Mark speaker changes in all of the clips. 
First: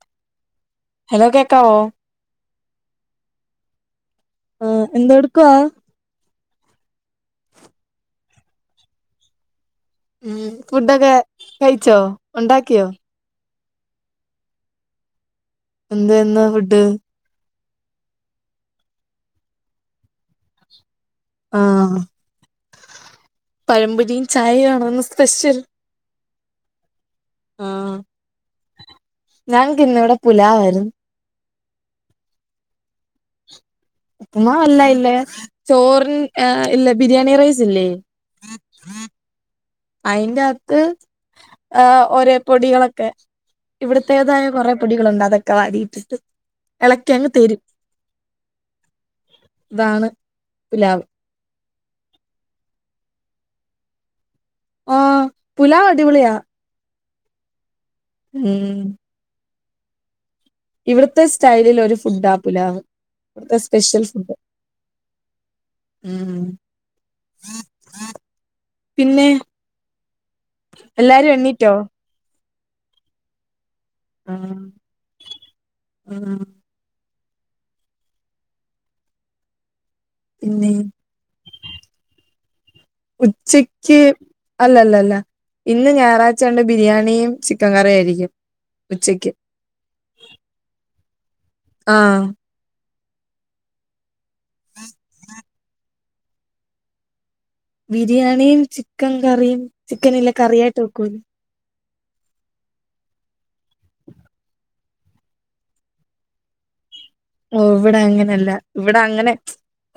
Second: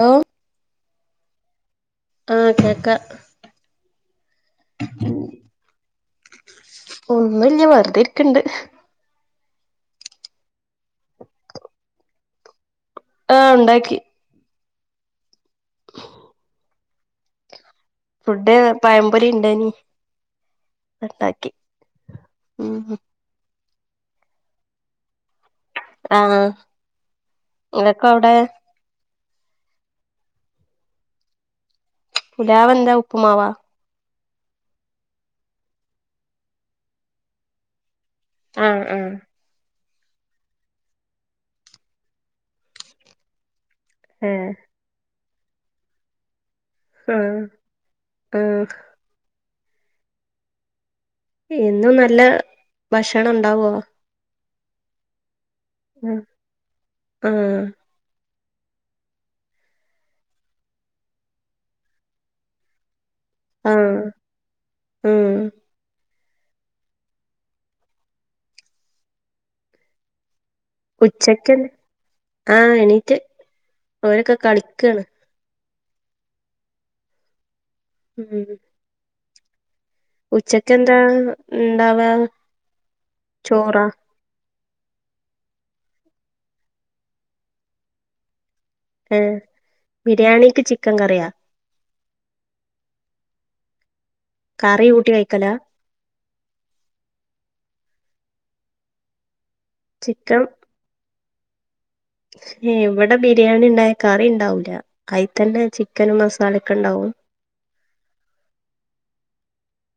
Speaker 1: ഓ
Speaker 2: hello കേക്കാവോ
Speaker 1: ആഹ് കേക്ക
Speaker 2: ആ എന്ത എടുക്കുവാ
Speaker 1: ഒന്നുല്ല വെറുതെഇരിക്കണ്ട്
Speaker 2: ഉം ഫുഡൊക്കെ കഴിച്ചോ ഉണ്ടാക്കിയോ
Speaker 1: ആ് ഉണ്ടാക്കി
Speaker 2: ഇന്ന് എന്താ ഫുഡ്
Speaker 1: ഫുഡ് പഴംപൊരി ഇണ്ട്
Speaker 2: ആഹ് പഴപൊരിയും ചായയും ആണോന്ന് സ്പെഷ്യൽ
Speaker 1: ആഹ്
Speaker 2: ആഹ്
Speaker 1: എനക്കെ അവിടെ
Speaker 2: ഞങ്ങക്ക് ന്ന് ഇവിടെ പുലാവായിരുന്നു
Speaker 1: പുലവ എന്താ ഉപ്പുമാവാ
Speaker 2: ഉപ്പ്മാവ് അല്ല ഇല്ലേ ചോറിന് ഇല്ല ബിരിയാണി റൈസ് ഇല്ലേ
Speaker 1: ആഹ് ആഹ്
Speaker 2: അയിന്റെകത്ത് ആ് ഒരേ പൊടികളൊക്കെ ഇവിടുത്തേതായ
Speaker 1: ഏഹ്
Speaker 2: കുറെ പൊടികളുണ്ട് അതൊക്കെ വാരിട്ടിട്ട് ഇളക്കിങ്ങ്
Speaker 1: ആഹ്
Speaker 2: തരും
Speaker 1: ആഹ്
Speaker 2: ഇതാണ് പുലാവ്
Speaker 1: എന്നും നല്ല ഭക്ഷണം ഉണ്ടാവുവോ
Speaker 2: ആഹ് പുലാവ്
Speaker 1: ആഹ്
Speaker 2: അടിപൊളിയാ
Speaker 1: ആഹ്
Speaker 2: ഉം ഇവിടത്തെ സ്റ്റൈലിൽ ഒരു ഫുഡ് ആപ്പുല അവിടുത്തെ
Speaker 1: ആഹ്
Speaker 2: സ്പെഷ്യൽ ഫുഡ്
Speaker 1: ഉം
Speaker 2: ഉം പിന്നെ എല്ലാരും
Speaker 1: ഉച്ചക്കന്നെ
Speaker 2: എണ്ണീറ്റോ
Speaker 1: ആഹ് എണീറ്റ് ഓരൊക്കെ
Speaker 2: ആഹ്
Speaker 1: കട്ക്കയാണ്
Speaker 2: ആഹ്
Speaker 1: ഉം
Speaker 2: പിന്നെ
Speaker 1: ഉച്ചക്ക്ന്താണ് ഉണ്ടവാ ചോറ
Speaker 2: അല്ലല്ല അല്ല ഇന്ന് ഞായറാഴ്ച്ചണ്ട് ബിരിയാണിയും ചിക്കൻ കറിയയിരിക്കും
Speaker 1: ഏഹ് ബിരിയാണിക്ക് ചിക്കൻ കറിയാ
Speaker 2: ആഹ്
Speaker 1: കറി കൂട്ടി കഴിക്കലാ
Speaker 2: ബിരിയാണിയും ചിക്കൻ കറിയും ചിക്കൻ ഇല്ല കറിയായിട്ട് വെക്കൂല്ല
Speaker 1: ഇവിടെ ബിരിയാണി ഉണ്ടായ കറി ഉണ്ടാവൂില്ല അതിൽത്തന്നെ ചിക്കനും മസാല ഒക്കെ ഉണ്ടാവും
Speaker 2: ഓഹ് ഇവിടെ അങ്ങനെയല്ല ഇവിടെ അങ്ങനെ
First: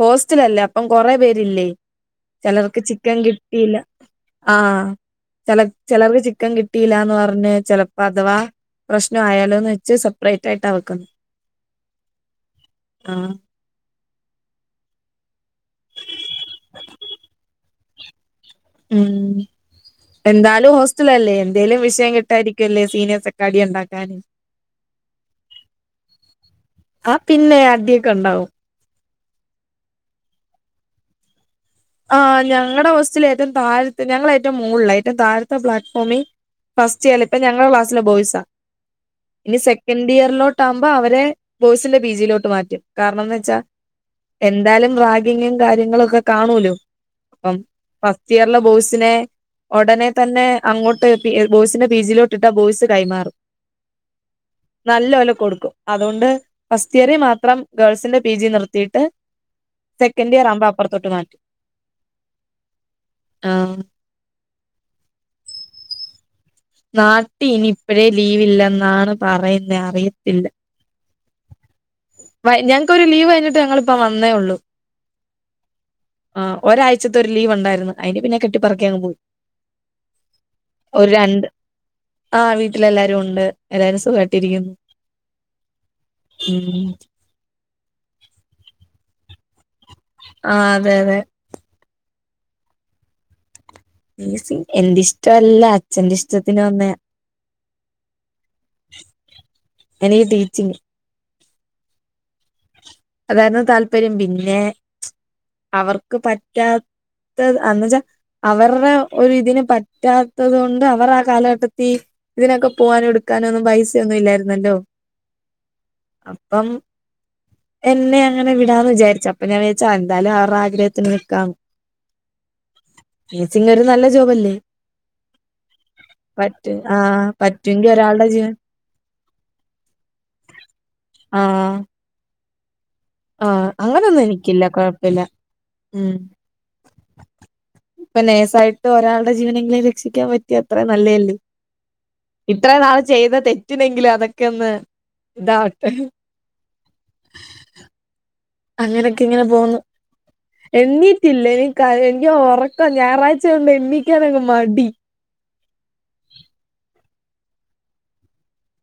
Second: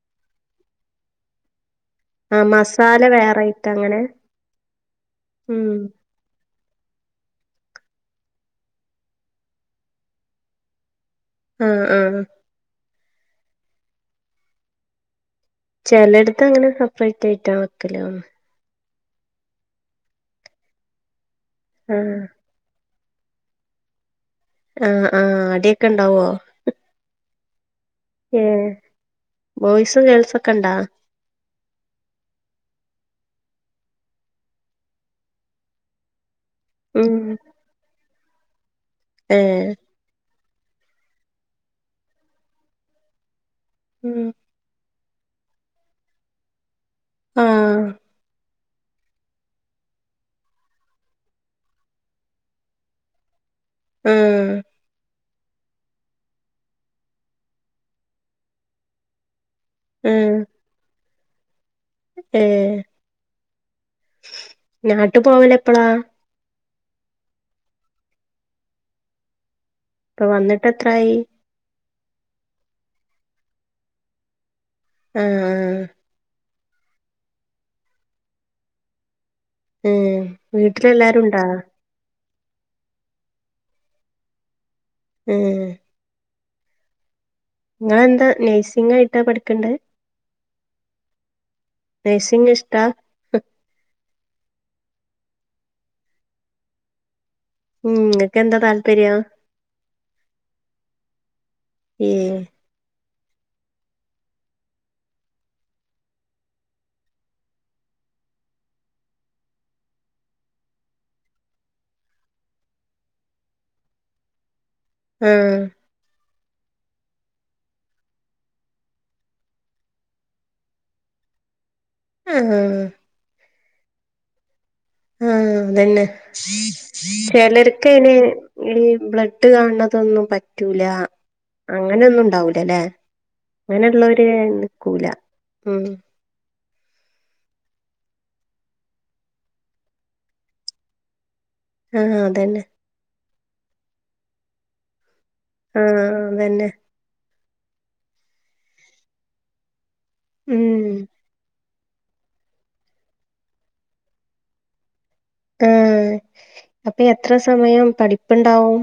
Speaker 2: ഹോസ്റ്റലല്ലേ അപ്പം കൊറെ പേരില്ലേ
Speaker 1: ആഹ്
Speaker 2: ചെലർക്ക്
Speaker 1: മസാല
Speaker 2: ചിക്കൻ
Speaker 1: വേറായിട്ട്
Speaker 2: കിട്ടിയില്ല
Speaker 1: അങ്ങനെ
Speaker 2: ആഹ് ച
Speaker 1: ഉം
Speaker 2: ചെലർക്ക് ചിക്കൻ കിട്ടി കിട്ടില്ലന്ന് പറഞ്ഞ് ചിലപ്പോ അഥവാ പ്രശ്നം ആയാലോന്ന് വെച്ച് സെപ്പറേറ്റ് ആായിട്ട് വക്കുന്നു
Speaker 1: ആഹ് ആഹ്
Speaker 2: ആഹ്
Speaker 1: ചെലടത്ത് അങ്ങനെ സെപ്പറേറ്റ് ആയിട്ട് ആ വെക്കല്
Speaker 2: ഉം എന്താലും ഹോസ്റ്റലല്ലേ എന്തേലും വിഷയം
Speaker 1: ആഹ്
Speaker 2: കിട്ടാരിക്കും ഒല്ലേ സീനിയേഴസ് ഒക്കെ അടി ഉണ്ടാക്കാൻ
Speaker 1: ആഹ് ആഹ് അടൊക്കെ ഉണ്ടാവോ
Speaker 2: ആ പിന്നെ അടി
Speaker 1: ഏ ബോയ്സും ഗേൾസൊക്കെണ്ടാ?
Speaker 2: ആഹ് ഞങ്ങളുടെ ഹോസ്റ്റിൽ ഏറ്റവും തഴ ഞങ്ങള് ഏറ്റവും മുകളില്ല ഏറ്റവും താരഴത്തെ പ്ലാറ്റ് ഫോമി ഫസ്റ്റ്
Speaker 1: ഉം
Speaker 2: ഇയർ ഇപ്പ ഞങ്ങളുടെ ക്ലാസ്സില് ബോയ്സാ ഇനി
Speaker 1: ഏഹ്
Speaker 2: സെക്കൻഡ് ഇയറിലോട്ട് ആകുമ്പോ അവരെ ബോയ്സിന്റെ പി ജിയിലോട്ട് മാറ്റും കാരണംന്ന് വെച്ചാ
Speaker 1: ഉം
Speaker 2: എന്തായാലും റാഗിങ്ങും കാര്യങ്ങളും ഒക്കെ കാണൂല്ലോ അപ്പം
Speaker 1: ആഹ്
Speaker 2: ഫസ്റ്റ് ഇയർ ള്ള ബോയ്സിനെ ഉടനെ തന്നെ അങ്ങോട്ട് ബോയ്സിന്റെ പി ജിയിലോട്ടിട്ടാ ബോയ്സ് കൈമാറും
Speaker 1: ഉം
Speaker 2: നല്ല പോലെ കൊടുക്കും അതുകൊണ്ട്, ഫസ്റ്റ് ഇയറിൽ മാത്രം ഗേൾസിന്റെ പി ജി നിർത്തിയിട്ട്. സെക്കൻഡ്
Speaker 1: ആഹ്
Speaker 2: ഇയർ ആവുമ്പോ അപ്പറത്തോട്ട് മാറ്റി
Speaker 1: ഏഹ്
Speaker 2: ആഹ്.
Speaker 1: നാട്ട് പോവലെപ്പളാ?
Speaker 2: നാട്ടി ഇനിയിപ്പഴേ ലീവില്ലെന്നാണ് പറയുന്നേ
Speaker 1: ഇപ്പൊ
Speaker 2: അറിയത്തില്ല.
Speaker 1: വന്നിട്ട് എത്രായി
Speaker 2: വ ഞങ്ങക്കൊരു ലീവ് കഴിഞ്ഞിട്ട് ഞങ്ങിപ്പ വന്നേ ഉള്ളൂ.
Speaker 1: ആ ആ ആ
Speaker 2: ആ ഒരാഴ്ച്ചത്തൊരു ലീവ്ണ്ടായിരുന്നു. അയ്ന് പിന്നെ കെട്ടിപ്പറക്കി അങ് പോന്നു.
Speaker 1: ഉം വീട്ടിലെല്ലരുംണ്ടാ?
Speaker 2: ആഹ് വീട്ടിലെല്ലാരും ഒണ്ട്. എല്ലാരും സുഖായിട്ടിരിക്കുന്നു
Speaker 1: മം
Speaker 2: ഉം
Speaker 1: ങ്ങളെന്താ നഴ്സിംഗ് ആയിട്ടാ പഠിക്ക്ണ്ടത്?
Speaker 2: ആ അതെ അതെ
Speaker 1: നഴ്സിംങ്ങിഷ്ടാ?
Speaker 2: ബി എസ് ഇ എന്റിഷ്ടല്ല അച്ഛന്റെ ഇഷ്ടത്തിന് വന്നയാ
Speaker 1: മം ങ്ങക്കെന്താ താല്പര്യം?
Speaker 2: എനിക്ക് ടീച്ചിങ്.
Speaker 1: ഏയ്
Speaker 2: അതായിരുന്നു താല്പര്യം പിന്നെ അവർക്ക് പറ്റാ അന്ന് ച അവറ്ടെ ഒരിതിന് പറ്റാത്തത് കൊണ്ട് അവർ ആ കാലഘട്ടത്തീ തിനൊക്കെ പോവാനും എടുക്കാനും ഒന്നും പൈസയൊന്നും ഇല്ലായിരുന്നല്ലോ?
Speaker 1: മം
Speaker 2: അപ്പം. എന്നെ അങ്ങനെ വിടാന്ന് വിചാരി. ച്ചു അപ്പൊ ഞാൻ വിചാരിച്ചു ന്തായാലും അവറെ ആഗ്രഹത്തിന് നിൽക്കാ.
Speaker 1: ആഹ്
Speaker 2: നഴ്സിംഗ് ഒരു നല്ല ജോബ് അല്ലേ?
Speaker 1: ആഹ് അതന്നെ.
Speaker 2: പറ്റ്.
Speaker 1: ചിലർക്കയ്ന് ഈ ബ്ലഡ് കാണണതൊന്നും പറ്റൂല. അങ്ങനെയൊന്നും ഉണ്ടാവൂലലേ
Speaker 2: ആഹ് അങ്ങനൊന്നും എനിക്കില്ല കൊഴപ്പില്ല
Speaker 1: ഉം
Speaker 2: മം. ഇപ്പൊ ലേസായിട്ട് ഒരാളുടെ ജീവനെങ്കിലും രക്ഷിക്കാൻ പറ്റിയാ അത്രേം നല്ലതല്ലേ
Speaker 1: ആഹ് അതന്നെ
Speaker 2: ഇത്ര നാള് ചെയ്ത തെറ്റിനെങ്കിലും അതൊക്കെ ഒന്ന് ഇതാവട്ടെ
Speaker 1: ആഹ് [unintelligible]
Speaker 2: അങ്ങനെയൊക്കെ ഇങ്ങനെ പോകുന്നു.
Speaker 1: മം.
Speaker 2: എണ്ണീട്ടില്ല എനി എനിക്ക് ഉറക്കം ഞായറാഴ്ച ആയോണ്ട് എണീക്കാൻ അങ്ങ് മടി
Speaker 1: ആഹ് അപ്പൊ എത്ര സമയം പഠിപ്പുണ്ടാവും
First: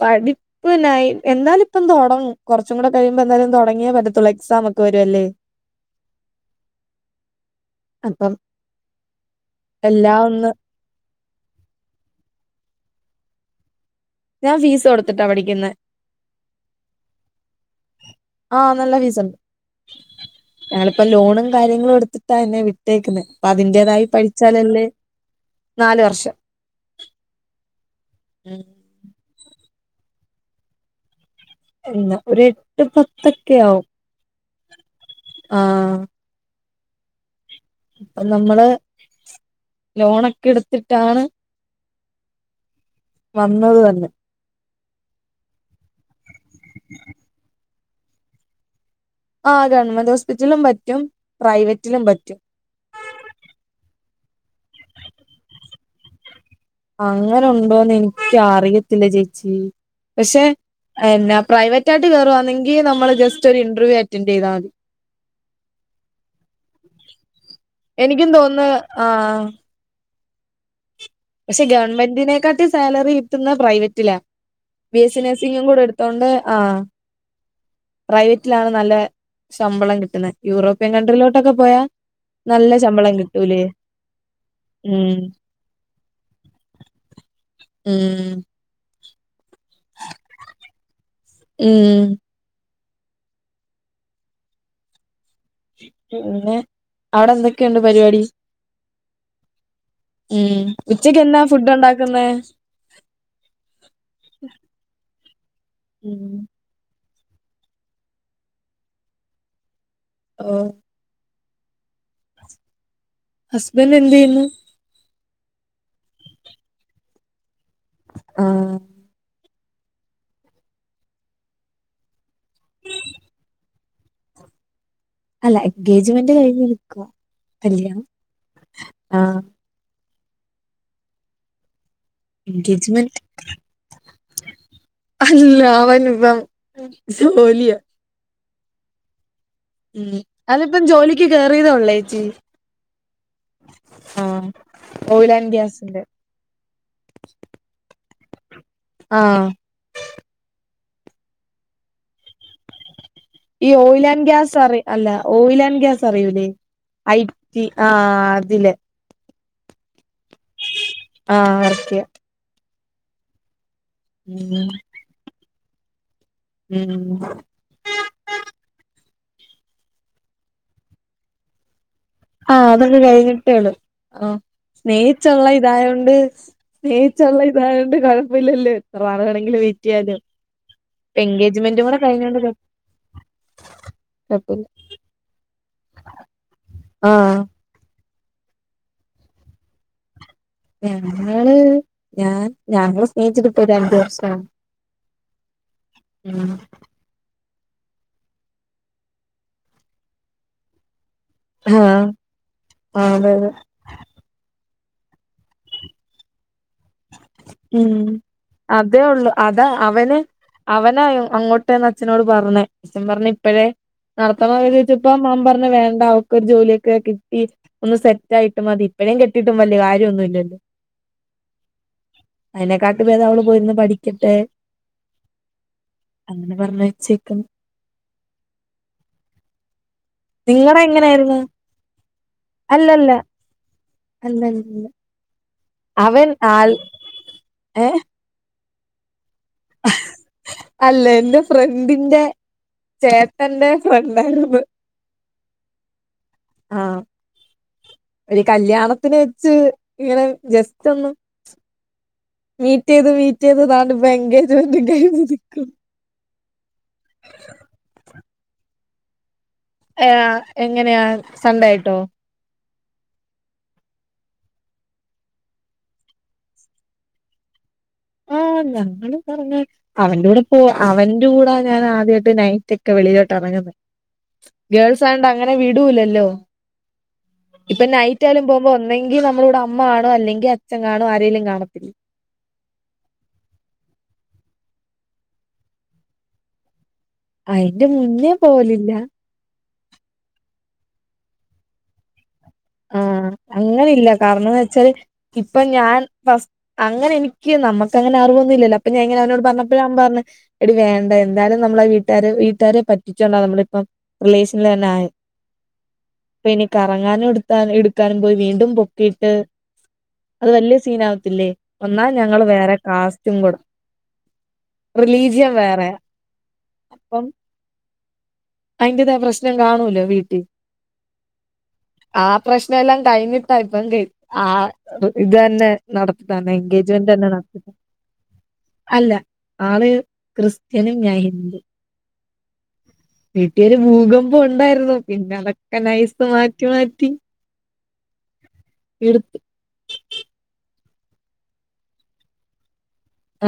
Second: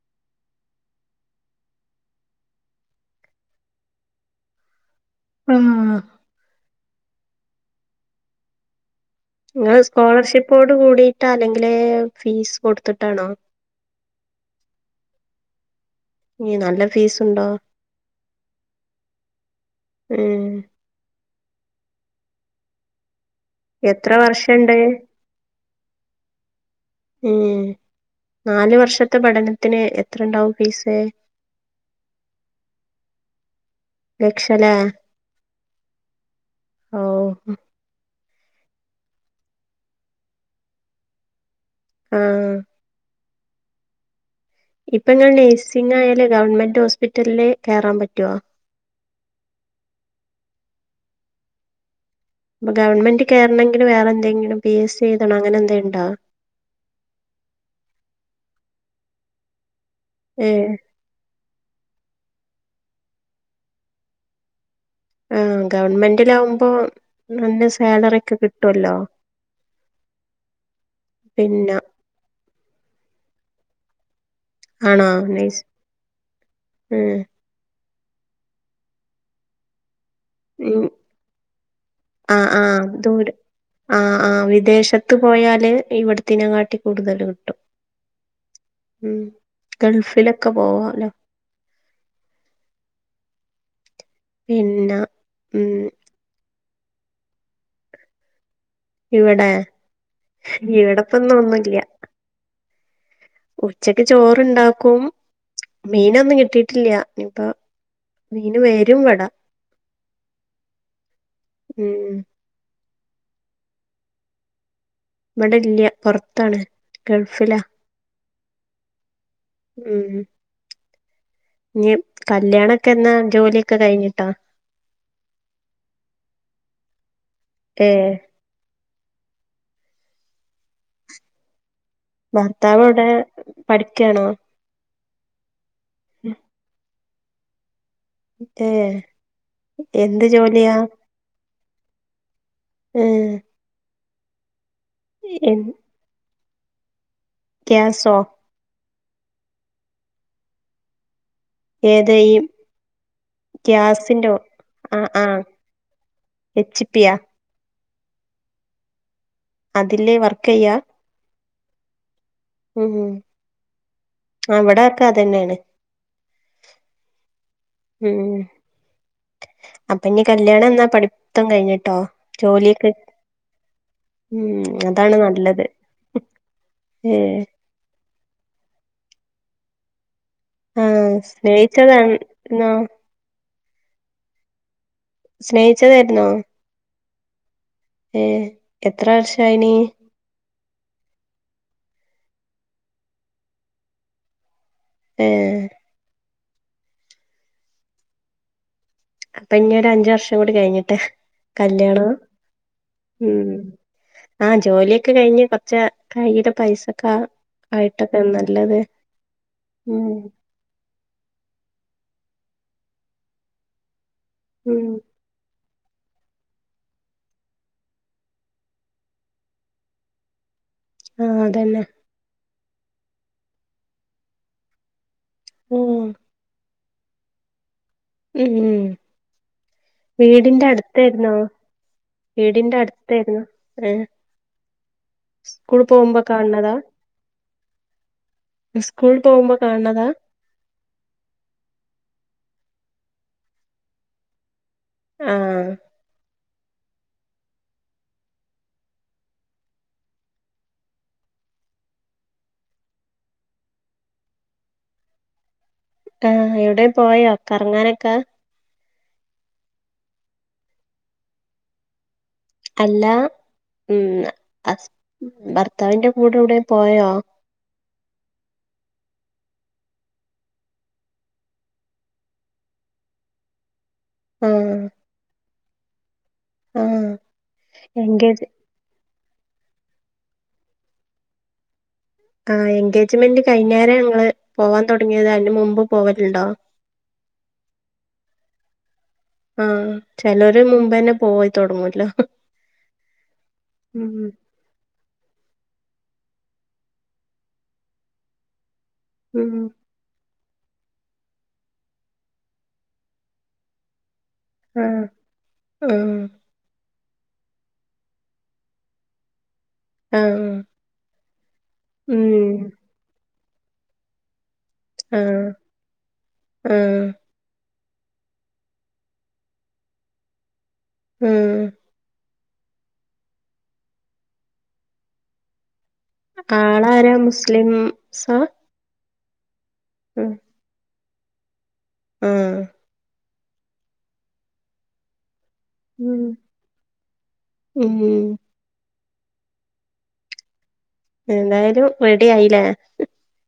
Speaker 2: പഠി പിന്നെ എന്തായാലും ഇപ്പം തുടങ്ങും കുറച്ചും കൂടെ കഴിയുമ്പോ എന്തായാലും തുടങ്ങിയാ പറ്റത്തുള്ള എക്സാമൊക്കെ വരുവല്ലേ?
Speaker 1: എഹ്.
Speaker 2: അപ്പം.
Speaker 1: നിങ്ങള്
Speaker 2: എല്ലാം ഒന്ന്
Speaker 1: സ്കോളർഷിപ്പോട് കൂടിട്ടാ അല്ലെങ്കില് ഫീസ് കൊടുത്തിട്ടാണോ?
Speaker 2: ഞാൻ ഫീസ് കൊടുത്തിട്ടാ പഠിക്കുന്നെ
Speaker 1: ഏ നല്ല ഫീസ് ഉണ്ടോ?
Speaker 2: ആഹ് നല്ല ഫീസുണ്ട്.
Speaker 1: ഉം
Speaker 2: ഞങ്ങളിപ്പോ ലോണും കാര്യങ്ങളും എടുത്തിട്ടാ എന്നെ വി ട്ടേക്കുന്നേ അപ്പ അതിന്റേതായി
Speaker 1: എത്ര വർഷണ്ട്
Speaker 2: പഠിച്ചാലല്ലേ നാല് വർഷം
Speaker 1: ഉം
Speaker 2: ഉം
Speaker 1: നാല് വർഷത്തെ പഠനത്തിന് എത്രണ്ടാവും ഫീസ്
Speaker 2: എന്ന ഒരു എട്ട് പത്തക്കെ ആവും
Speaker 1: ലക്ഷലേ
Speaker 2: ആഹ്
Speaker 1: ഓ
Speaker 2: നമ്മള് ലോണൊക്കെ എടുത്തിട്ടാണ്
Speaker 1: ആഹ്
Speaker 2: വന്നത് തന്നെ.
Speaker 1: ഇപ്പൊ ഞാൻ നേഴ്സിംഗ് ആയാല് ഗവൺമെന്റ് ഹോസ്പിറ്റലില് കേറാൻപറ്റുവോ
Speaker 2: ആഹ് ഗവൺമെന്റ് ഹോസ്പിറ്റലിലും പറ്റും പ്രൈവറ്റിലും പറ്റും
Speaker 1: ഇപ്പൊ ഗവൺമെന്റ് കേറണങ്കിൽ വേറെ എന്തെങ്കിലും പി എസ് ഇ എഴുതണം അങ്ങനെ എന്തേലുംണ്ട
Speaker 2: അങ്ങനെ ഉണ്ടോന്ന് എനിക്ക അറിയത്തില്ല ചേച്ചി, പക്ഷെ
Speaker 1: ഏഹ്
Speaker 2: എന്ന പ്രൈവറ്റ് ആയിട്ട് കേറുവാന്നെങ്കി നമ്മള് ജസ്റ്റ് ഒരു ഇന്റർവ്യൂ അറ്റന്റയ്താ മതി
Speaker 1: ഉം ഗവൺമെന്റിലാവുമ്പോ നല്ല
Speaker 2: എനിക്കും
Speaker 1: സാലറിക്കെ
Speaker 2: തോന്നുന്നു
Speaker 1: കിട്ടോലോ
Speaker 2: ആ പക്ഷെ ഗവൺമെന്റിനെക്കാട്ടി സാലറി കിട്ടുന്ന പ്രൈവറ്റിലാ ബി
Speaker 1: ആണോ
Speaker 2: എസ് സി
Speaker 1: നൈസ്
Speaker 2: നഴ്സിംഗ്കൂടെ എടുത്തോണ്ട് അഹ്‌
Speaker 1: ഉം
Speaker 2: പ്രൈവറ്റിലാണ് നല്ല ശമ്പളം കിട്ടുന്നെ
Speaker 1: ഉം
Speaker 2: യൂറോപ്യൻ കൺട്രിയിലോട്ടൊക്കെ പോയാ നല്ല ശമ്പളം കിട്ടൂലേ
Speaker 1: ആ ആ
Speaker 2: ഉം
Speaker 1: വിദേശത്ത് പോയാല് ഇവിടത്തിനെ കാട്ടി കൂടുതല് കിട്ടും
Speaker 2: ഉം
Speaker 1: ഉം ഗൾഫിലൊക്കെ പോവാല്ലോ
Speaker 2: ഉം
Speaker 1: പിന്നാ
Speaker 2: പിന്നെ അവിടെ എന്തൊക്കെണ്ട് പരിപാടി
Speaker 1: ഇവിടെ
Speaker 2: ഉം ഉച്ചക്ക്
Speaker 1: ഇവിടെപ്പൊന്നും
Speaker 2: എന്താ ഫുഡ്
Speaker 1: ഒന്നുല്ല
Speaker 2: ഉണ്ടാക്കുന്നെ
Speaker 1: ഉച്ചക്ക് ചോറുണ്ടാക്കും
Speaker 2: ഉം
Speaker 1: മീനൊന്നുംകിട്ടി ട്ടില്ല ഇനിപ്പ മീന് വേരും ഇവടെ
Speaker 2: ഓ
Speaker 1: ഉം
Speaker 2: ഹസ്ബൻഡ് എന്തെയ്യുന്നു?
Speaker 1: ഇവിടെല്ല്യ പൊറത്താണ് ഗൾഫില
Speaker 2: ആഹ്
Speaker 1: ഉം ഇഞ്ഞി കല്ലിയാണൊക്ക എന്നാ ജോലിയൊക്കെ കഴിഞ്ഞിട്ടോ?
Speaker 2: അല്ല എൻഗേജ്മെന്റ് കഴിഞ്ഞ്നിക്കുവാ
Speaker 1: ഏ
Speaker 2: കല്യാണം ആ
Speaker 1: ഭർത്താവ് എവിടെ
Speaker 2: എൻഗേജ്മെന്റ്
Speaker 1: പഠിക്കാണോ
Speaker 2: [inaudible] അല്ല അവന്ഇപ്പം ജോലിയ
Speaker 1: ഏഹ്
Speaker 2: ഉം അതിപ്പം ജോലിക്ക് കേറിയതേ ഒള്ള് ഏച്ചി
Speaker 1: ഉം
Speaker 2: ആഹ
Speaker 1: എൻ
Speaker 2: ലൻകസെ
Speaker 1: കസോ
Speaker 2: ആഹ്
Speaker 1: ഏത് ഈ
Speaker 2: ഈ ഓയിൽ ആൻഡ്
Speaker 1: ഗ്യാസിന്റോ
Speaker 2: ഗ്യാസ് അറി
Speaker 1: ആ
Speaker 2: അല്ല
Speaker 1: ആ
Speaker 2: ഓയിൽ ആൻഡ് ഗ്യാസ് അറിയൂല്ലേ
Speaker 1: എച്ച് പിയാ
Speaker 2: ഐ ഈ ആഹ് അതില്
Speaker 1: അതില്ലേ വർക്കയ്യാ
Speaker 2: ആഹ് [unintelligible]
Speaker 1: ഉം
Speaker 2: ഉം
Speaker 1: അവിടക്കെ അതന്നെണ്
Speaker 2: ഉം
Speaker 1: ഉം അപ്പൊ ഇനി കല്യാണം എന്നാ പഠിത്തം കഴിഞ്ഞിട്ടോ
Speaker 2: ആഹ
Speaker 1: ജോലിയൊക്കെ
Speaker 2: അതൊക്കെ കഴിഞ്ഞിട്ടെള്ളൂ ആഹ
Speaker 1: ഉം അതാണ്
Speaker 2: സ്നേഹിച്ചുള്ള
Speaker 1: നല്ലത്
Speaker 2: ഇതായോണ്ട്
Speaker 1: ഏ
Speaker 2: സ്നേഹിച്ചുള്ള ഇതാ യോണ്ട്കുഴപ്പമില്ലല്ലോ എത്ര നാള് വേണമെങ്കില് വെയിറ്റ് ചെയ്യാലോ
Speaker 1: ആഹ്
Speaker 2: എൻഗേജ്മെന്റും കൂടെ കഴിഞ്ഞ പിന്നെ
Speaker 1: സ്നേഹിച്ചതാണോ
Speaker 2: കുഴപ്പമില്ല
Speaker 1: സ്നേഹിച്ചതായിരുന്നോ
Speaker 2: ആഹ്
Speaker 1: ഏ എത്ര വർഷാനി
Speaker 2: ഞങ്ങള് ഞാൻ ഞങ്ങള് സ്നേഹിച്ച്‌ കെട്ടിയതാ അഞ്ചു വർഷം
Speaker 1: ഏ
Speaker 2: യ
Speaker 1: അപ്പൊ ഇനി ഒരു അഞ്ച വർഷം കൂടി കഴിഞ്ഞിട്ട്
Speaker 2: ആഹ്
Speaker 1: കല്യാണം
Speaker 2: അതെ
Speaker 1: ഉം
Speaker 2: അതെ
Speaker 1: ആഹ് ജോലിയൊക്കെ കഴിഞ്ഞ് കൊറച്ച കൈയ്യില് പൈസൊക്കെ
Speaker 2: ഉം
Speaker 1: ആയിട്ടൊക്കെ നല്ലത്
Speaker 2: അതേ ഉള്ളു അതാ
Speaker 1: ഉം
Speaker 2: അവന് അവന അങ്ങോട്ട്ന്ന് അച്ഛനോട് പറഞ്ഞേ അച്ഛൻ പറഞ്ഞ് ഇപ്പഴേ നടത്തണമോന്ന്
Speaker 1: ഉം
Speaker 2: മോതിച്ചപ്പം അവൻ പറഞ്ഞു വേണ്ട ഒരു ജോലിയൊക്കെ കിട്ടി ഒന്ന് സെറ്റ് ആയിട്ടും മതി ഇപ്പഴേകെട്ടിയിട്ട് വല്ല കാര്യം ഒന്നുമിലല്ലോ
Speaker 1: ആഹ് അതന്നെ
Speaker 2: അതിനെക്കാട്ടി പോതം അവള് പോയി പഠിക്കട്ടെ
Speaker 1: ഉം
Speaker 2: അങ്ങനെ പറഞ്ഞ വച്ചേക്കുന്നു
Speaker 1: ഉം വീടിന്റെ
Speaker 2: നിങ്ങടെ
Speaker 1: അടുത്തായിരുന്നോ
Speaker 2: എങ്ങനെയായിരുന്നു
Speaker 1: വീടിന്റെ
Speaker 2: അല്ലല്ല
Speaker 1: അടുത്തത്തായിരുന്നോ ഏ
Speaker 2: അല്ലല്ല
Speaker 1: സ്കൂൾ പോകുമ്പോ
Speaker 2: അവൻ ആൽ
Speaker 1: കാണണതാ
Speaker 2: ഏഹ്
Speaker 1: സ്കൂൾ പോകുമ്പോ കാണുന്നതാ
Speaker 2: അല്ല എന്റെ ഫ്രണ്ടിന്റെ ചേട്ടന്റെ ഫ്രണ്ടായിരുന്നു
Speaker 1: ആഹ
Speaker 2: ആഹ് ഒരു കല്യാണത്തിന് ച്ച് ഇങ്ങനെ ജസ്റ്റ് ഒന്ന് മീറ്റ് ചെയ്ത് മീറ്റ് ചെയ്ത്താണ്ട് ഇപ്പ എൻഗേജ്മെന്റും കഴിഞ്ഞിരിക്കുന്നു
Speaker 1: ആഹ് എവിടെയും പോയോ കറങ്ങാനൊക്കെ
Speaker 2: ഏ എങ്ങനെയാ സൺണ്ടേ ആയിട്ടോ
Speaker 1: അല്ല ഉം ഭർത്താവിന്റെ കൂടെ എവിടെ പോയോ
Speaker 2: ആ ഞങ്ങള് പറഞ്ഞെ അവന്റെ കൂടെ പോ അവന്റെ കൂടൊ ഞാൻ ആദ്യമായിട്ട് നൈറ്റ് ഒക്കെ വെളിയിലോട്ട് ഇറങ്ങുന്നത്
Speaker 1: ആഹ്
Speaker 2: ഗേൾസ് ആകണ്ട് അങ്ങനെ വിടൂലല്ലോ
Speaker 1: ആഹ്
Speaker 2: ഇപ്പൊ നൈറ്റ് ആയാലും
Speaker 1: എൻഗേജ്
Speaker 2: പോ ഒന്നെങ്കി നമ്മള ഇവിടെ അമ്മകാണുംഅല്ലെങ്കിഅച്ഛൻ കാണും ആരേങ്കിലും കാണത്തില്ല
Speaker 1: ആ എൻഗേജ്മെന്റ് കൈഞ്ഞേരം ഞങ്ങള് പോവാൻ തുടങ്ങിയത് അതിന് മുമ്പ് പോവലുണ്ടോ
Speaker 2: അയിന്റെ മുന്നേ പോവലില്ല
Speaker 1: ആഹ് ചെലര് മുമ്പ് തന്നെ പോയിത്തുടങ്ങൂല്ലോ
Speaker 2: ആഹ് അങ്ങനെഇല്ല കാരണംന്ന് വെച്ചാല് ഇപ്പൊ ഞാൻ ഫസ് അങ്ങനെ എനിക്ക് നമ്മക്ക് അങ്ങനെ അറിവ്ന്നുംല്ലല്ലേ പിന്നെ എങ്ങനെ അവനോട്
Speaker 1: ഉം
Speaker 2: പറഞ്ഞപ്പോഴ അവൻ പറഞ്ഞു എടി വേണ്ട എന്തായാലും നമ്മളെ വീട്ടുകാരെ വീട്ടുകാരെ പറ്റിച്ചോണ്ടാ നമ്മളിപ്പം റിലേഷ
Speaker 1: ആഹ്
Speaker 2: [unintelligible]
Speaker 1: ആഹ്
Speaker 2: അപ്പോ ഇനി കറങ്ങാന് എടുക്കാനും പോയി വീണ്ടും പൊക്കിയിട്ട് അത്
Speaker 1: ആഹ്
Speaker 2: വല്യയ സീനാ വത്തില്ലേ ഒന്നാ ഞങ്ങള്
Speaker 1: ഉം
Speaker 2: വേറെ കാസ്റ്റും കൂടെ
Speaker 1: ആഹ്
Speaker 2: റിലീജിയം വേറെ
Speaker 1: ആഹ്
Speaker 2: അപ്പം അതിന്റേതാ പ്രശ്നം കാണൂല്ലോ വീട്ടിൽ
Speaker 1: ഉം
Speaker 2: ആ പ്രശ്നം എല്ലാം കഴിഞ്ഞിട്ടാ ഇപ്പം ആ ഇത് തന്നെ നടത്താൻ എൻഗേജ്മെന്റ്
Speaker 1: ആളാരാ
Speaker 2: തന്നെ നടത്താൻ
Speaker 1: മുസ്ലിംസാ
Speaker 2: അല്ല ആള് ക്രിസ്ത്യനും ഞാൻ ഹിന്ദു
Speaker 1: ആഹ്
Speaker 2: വീട്ടിയൊരു ഭൂകമ്പം ഉണ്ടായിരുന്നു പിന്നെ അതൊക്കെ
Speaker 1: ഉം
Speaker 2: നൈസ് മാറ്റി മാറ്റി
Speaker 1: ഉം
Speaker 2: എടുത്ത്
Speaker 1: എന്തായാലും റെഡി ആയില്ലേ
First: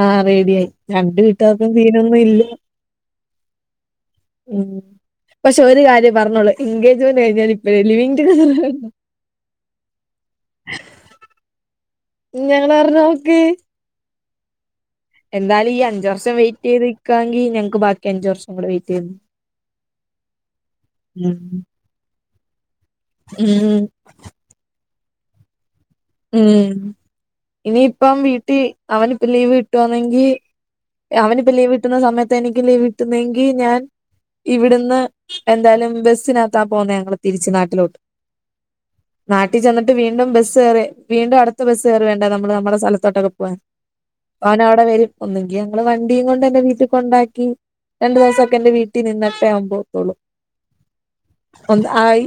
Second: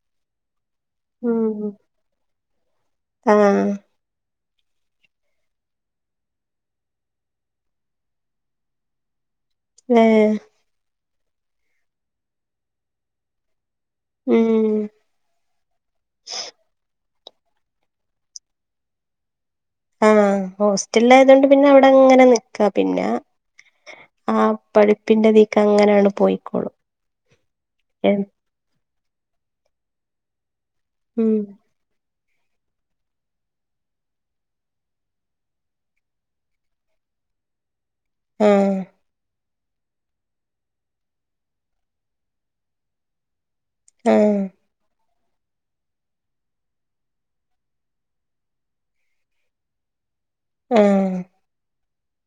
Speaker 2: ആഹ് റെഡിയായി രണ്ട്
Speaker 1: ഉം
Speaker 2: വീട്ടുകാർക്കും സീനൊന്നും ഇല്ല
Speaker 1: ആഹ്
Speaker 2: ഉം പക്ഷെ ഒരു കാര്യം പറഞ്ഞോളു എൻഗേജ്മെന്റ് കഴിഞ്ഞാൽ അവനിപ്പഴെ ലിവിങ് ടുഗദർ
Speaker 1: ഏ
Speaker 2: [unintelligible] നോക്ക്
Speaker 1: ഉം
Speaker 2: എന്താലും ഈ അഞ്ച് വർഷം വെയിറ്റ് ചെയ്ത്ക്കാങ്കി ഞങ്ങക്ക് ബാക്കി അഞ്ച് വർഷം കൂടെ വെയയിറ്റ് ചെയ്ത്
Speaker 1: ആഹ് ഹോസ്റ്റൽല് ആയതുകൊണ്ട് പിന്നെ അവിടെ അങ്ങനെ നിക്കാ പിന്നെ
Speaker 2: ഉം.
Speaker 1: ആഹ് പഠിപ്പിന്റെതീക്ക് അങ്ങനെയാണ് പോയിക്കോളും
Speaker 2: ഉം
Speaker 1: ഏ
Speaker 2: ഇനിയിപ്പം വീട്ടിൽ അവനിപ്പ ലീവ് കിട്ടുവാണെങ്കി
Speaker 1: ഉം
Speaker 2: അവനിപ്പ ലീവ് കിട്ടുന്ന സമയത്ത് എനിക്ക് ലീവ് കിട്ടുന്നെങ്കി ഞാൻ ഇവിടുന്ന് എന്തായാലും ബസിനകത്താ പോകുന്നെ ഞങ്ങള് തിരിച്ച് നാട്ടിലോട്ട്
Speaker 1: ആഹ്
Speaker 2: നാട്ടിൽ ചെന്നിട്ട് വീണ്ടും ബസ് കയറി വീണ്ടും അടുത്ത ബസ് കയറി വേണ്ട നമ്മള് നമ്മുടെ സ്ഥലത്തോട്ടൊക്കെ പോവാൻ
Speaker 1: ആഹ്
Speaker 2: അവൻ അവിടെ വരും ഒന്നെങ്കി ഞങ്ങള് വണ്ടിയും കൊണ്ടൻ്റെ വീട്ടിൽ കൊണ്ടാക്കി രണ്ടു ദിവസമൊക്കെ എന്റെ വീട്ടിൽ നിന്നിട്ടെ അവൻ പോകത്തൊള്ളൂ
Speaker 1: ആഹ്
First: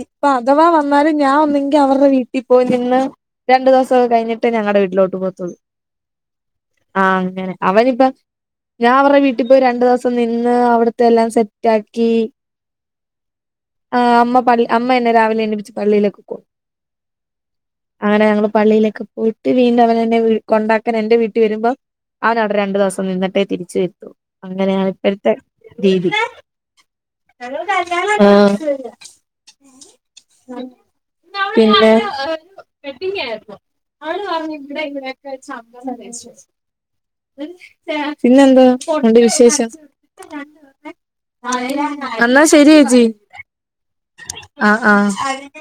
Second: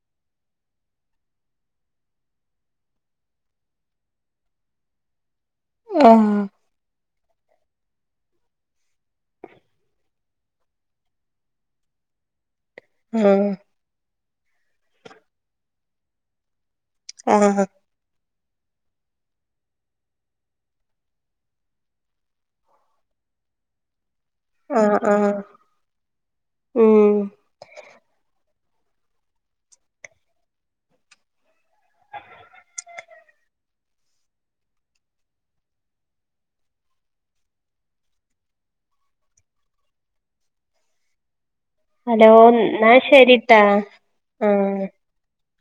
Speaker 2: ഇപ്പൊ അഥവാ വന്നാലും ഞാൻ ഒന്നെങ്കി അവരുടെ വീട്ടിൽ പോയി നിന്ന് രണ്ട് ദിവസോക്കെ കഴിഞ്ഞിട്ടേ ഞങ്ങടെ വീട്ടിലോട്ട് പോകത്തുള്ളൂ
Speaker 1: ആഹ്
Speaker 2: ആഹഉ അങ്ങനെ അവനിപ്പ ഞാൻ അവരുടെ വീട്ടിൽ പോയി രണ്ടു ദിവസം നിന്ന് അവിടുത്തെ എല്ലാം സെറ്റ് ആക്കി
Speaker 1: ആഹ്
Speaker 2: ആഹ് അമ്മ, അമ്മ എന്നെ രാവിലെ എണീപ്പിച്ച് പള്ളിയിലേക്ക് പോവും
Speaker 1: ആഹ്
Speaker 2: അങ്ങനെ ഞങ്ങള് പള്ളിയിലൊക്കെ പോയിട്ട് വീണ്ടും അവനെന്നെ കൊണ്ടാക്കാൻ എൻന്റെ വീട്ടിൽ വരുമ്പോം അവനവിടെ രണ്ടു ദിവസം നിന്നിട്ടേ തിരിച്ചു എത്തു അങ്ങനെയാണ്
Speaker 1: ആഹ് ആഹ്
Speaker 2: ഇപ്പോഴത്തെ രീതി
Speaker 1: ഉം
Speaker 2: ആഹ് പിന്നെ വെഡിങ്ങായിരുന്നു അവള് പറഞ്ഞ് ഇവിടെ ഇങ്ങടൊക്കെ [unintelligible] പിന്നെന്താ ഉണ്ട് വിശേഷം
Speaker 1: ഹലോ
Speaker 2: എന്ന ശരി
Speaker 1: എന്നാ
Speaker 2: ചേച്ചി.
Speaker 1: ശരിട്ടാ ആഹ്
Speaker 2: ആഹ ആഹ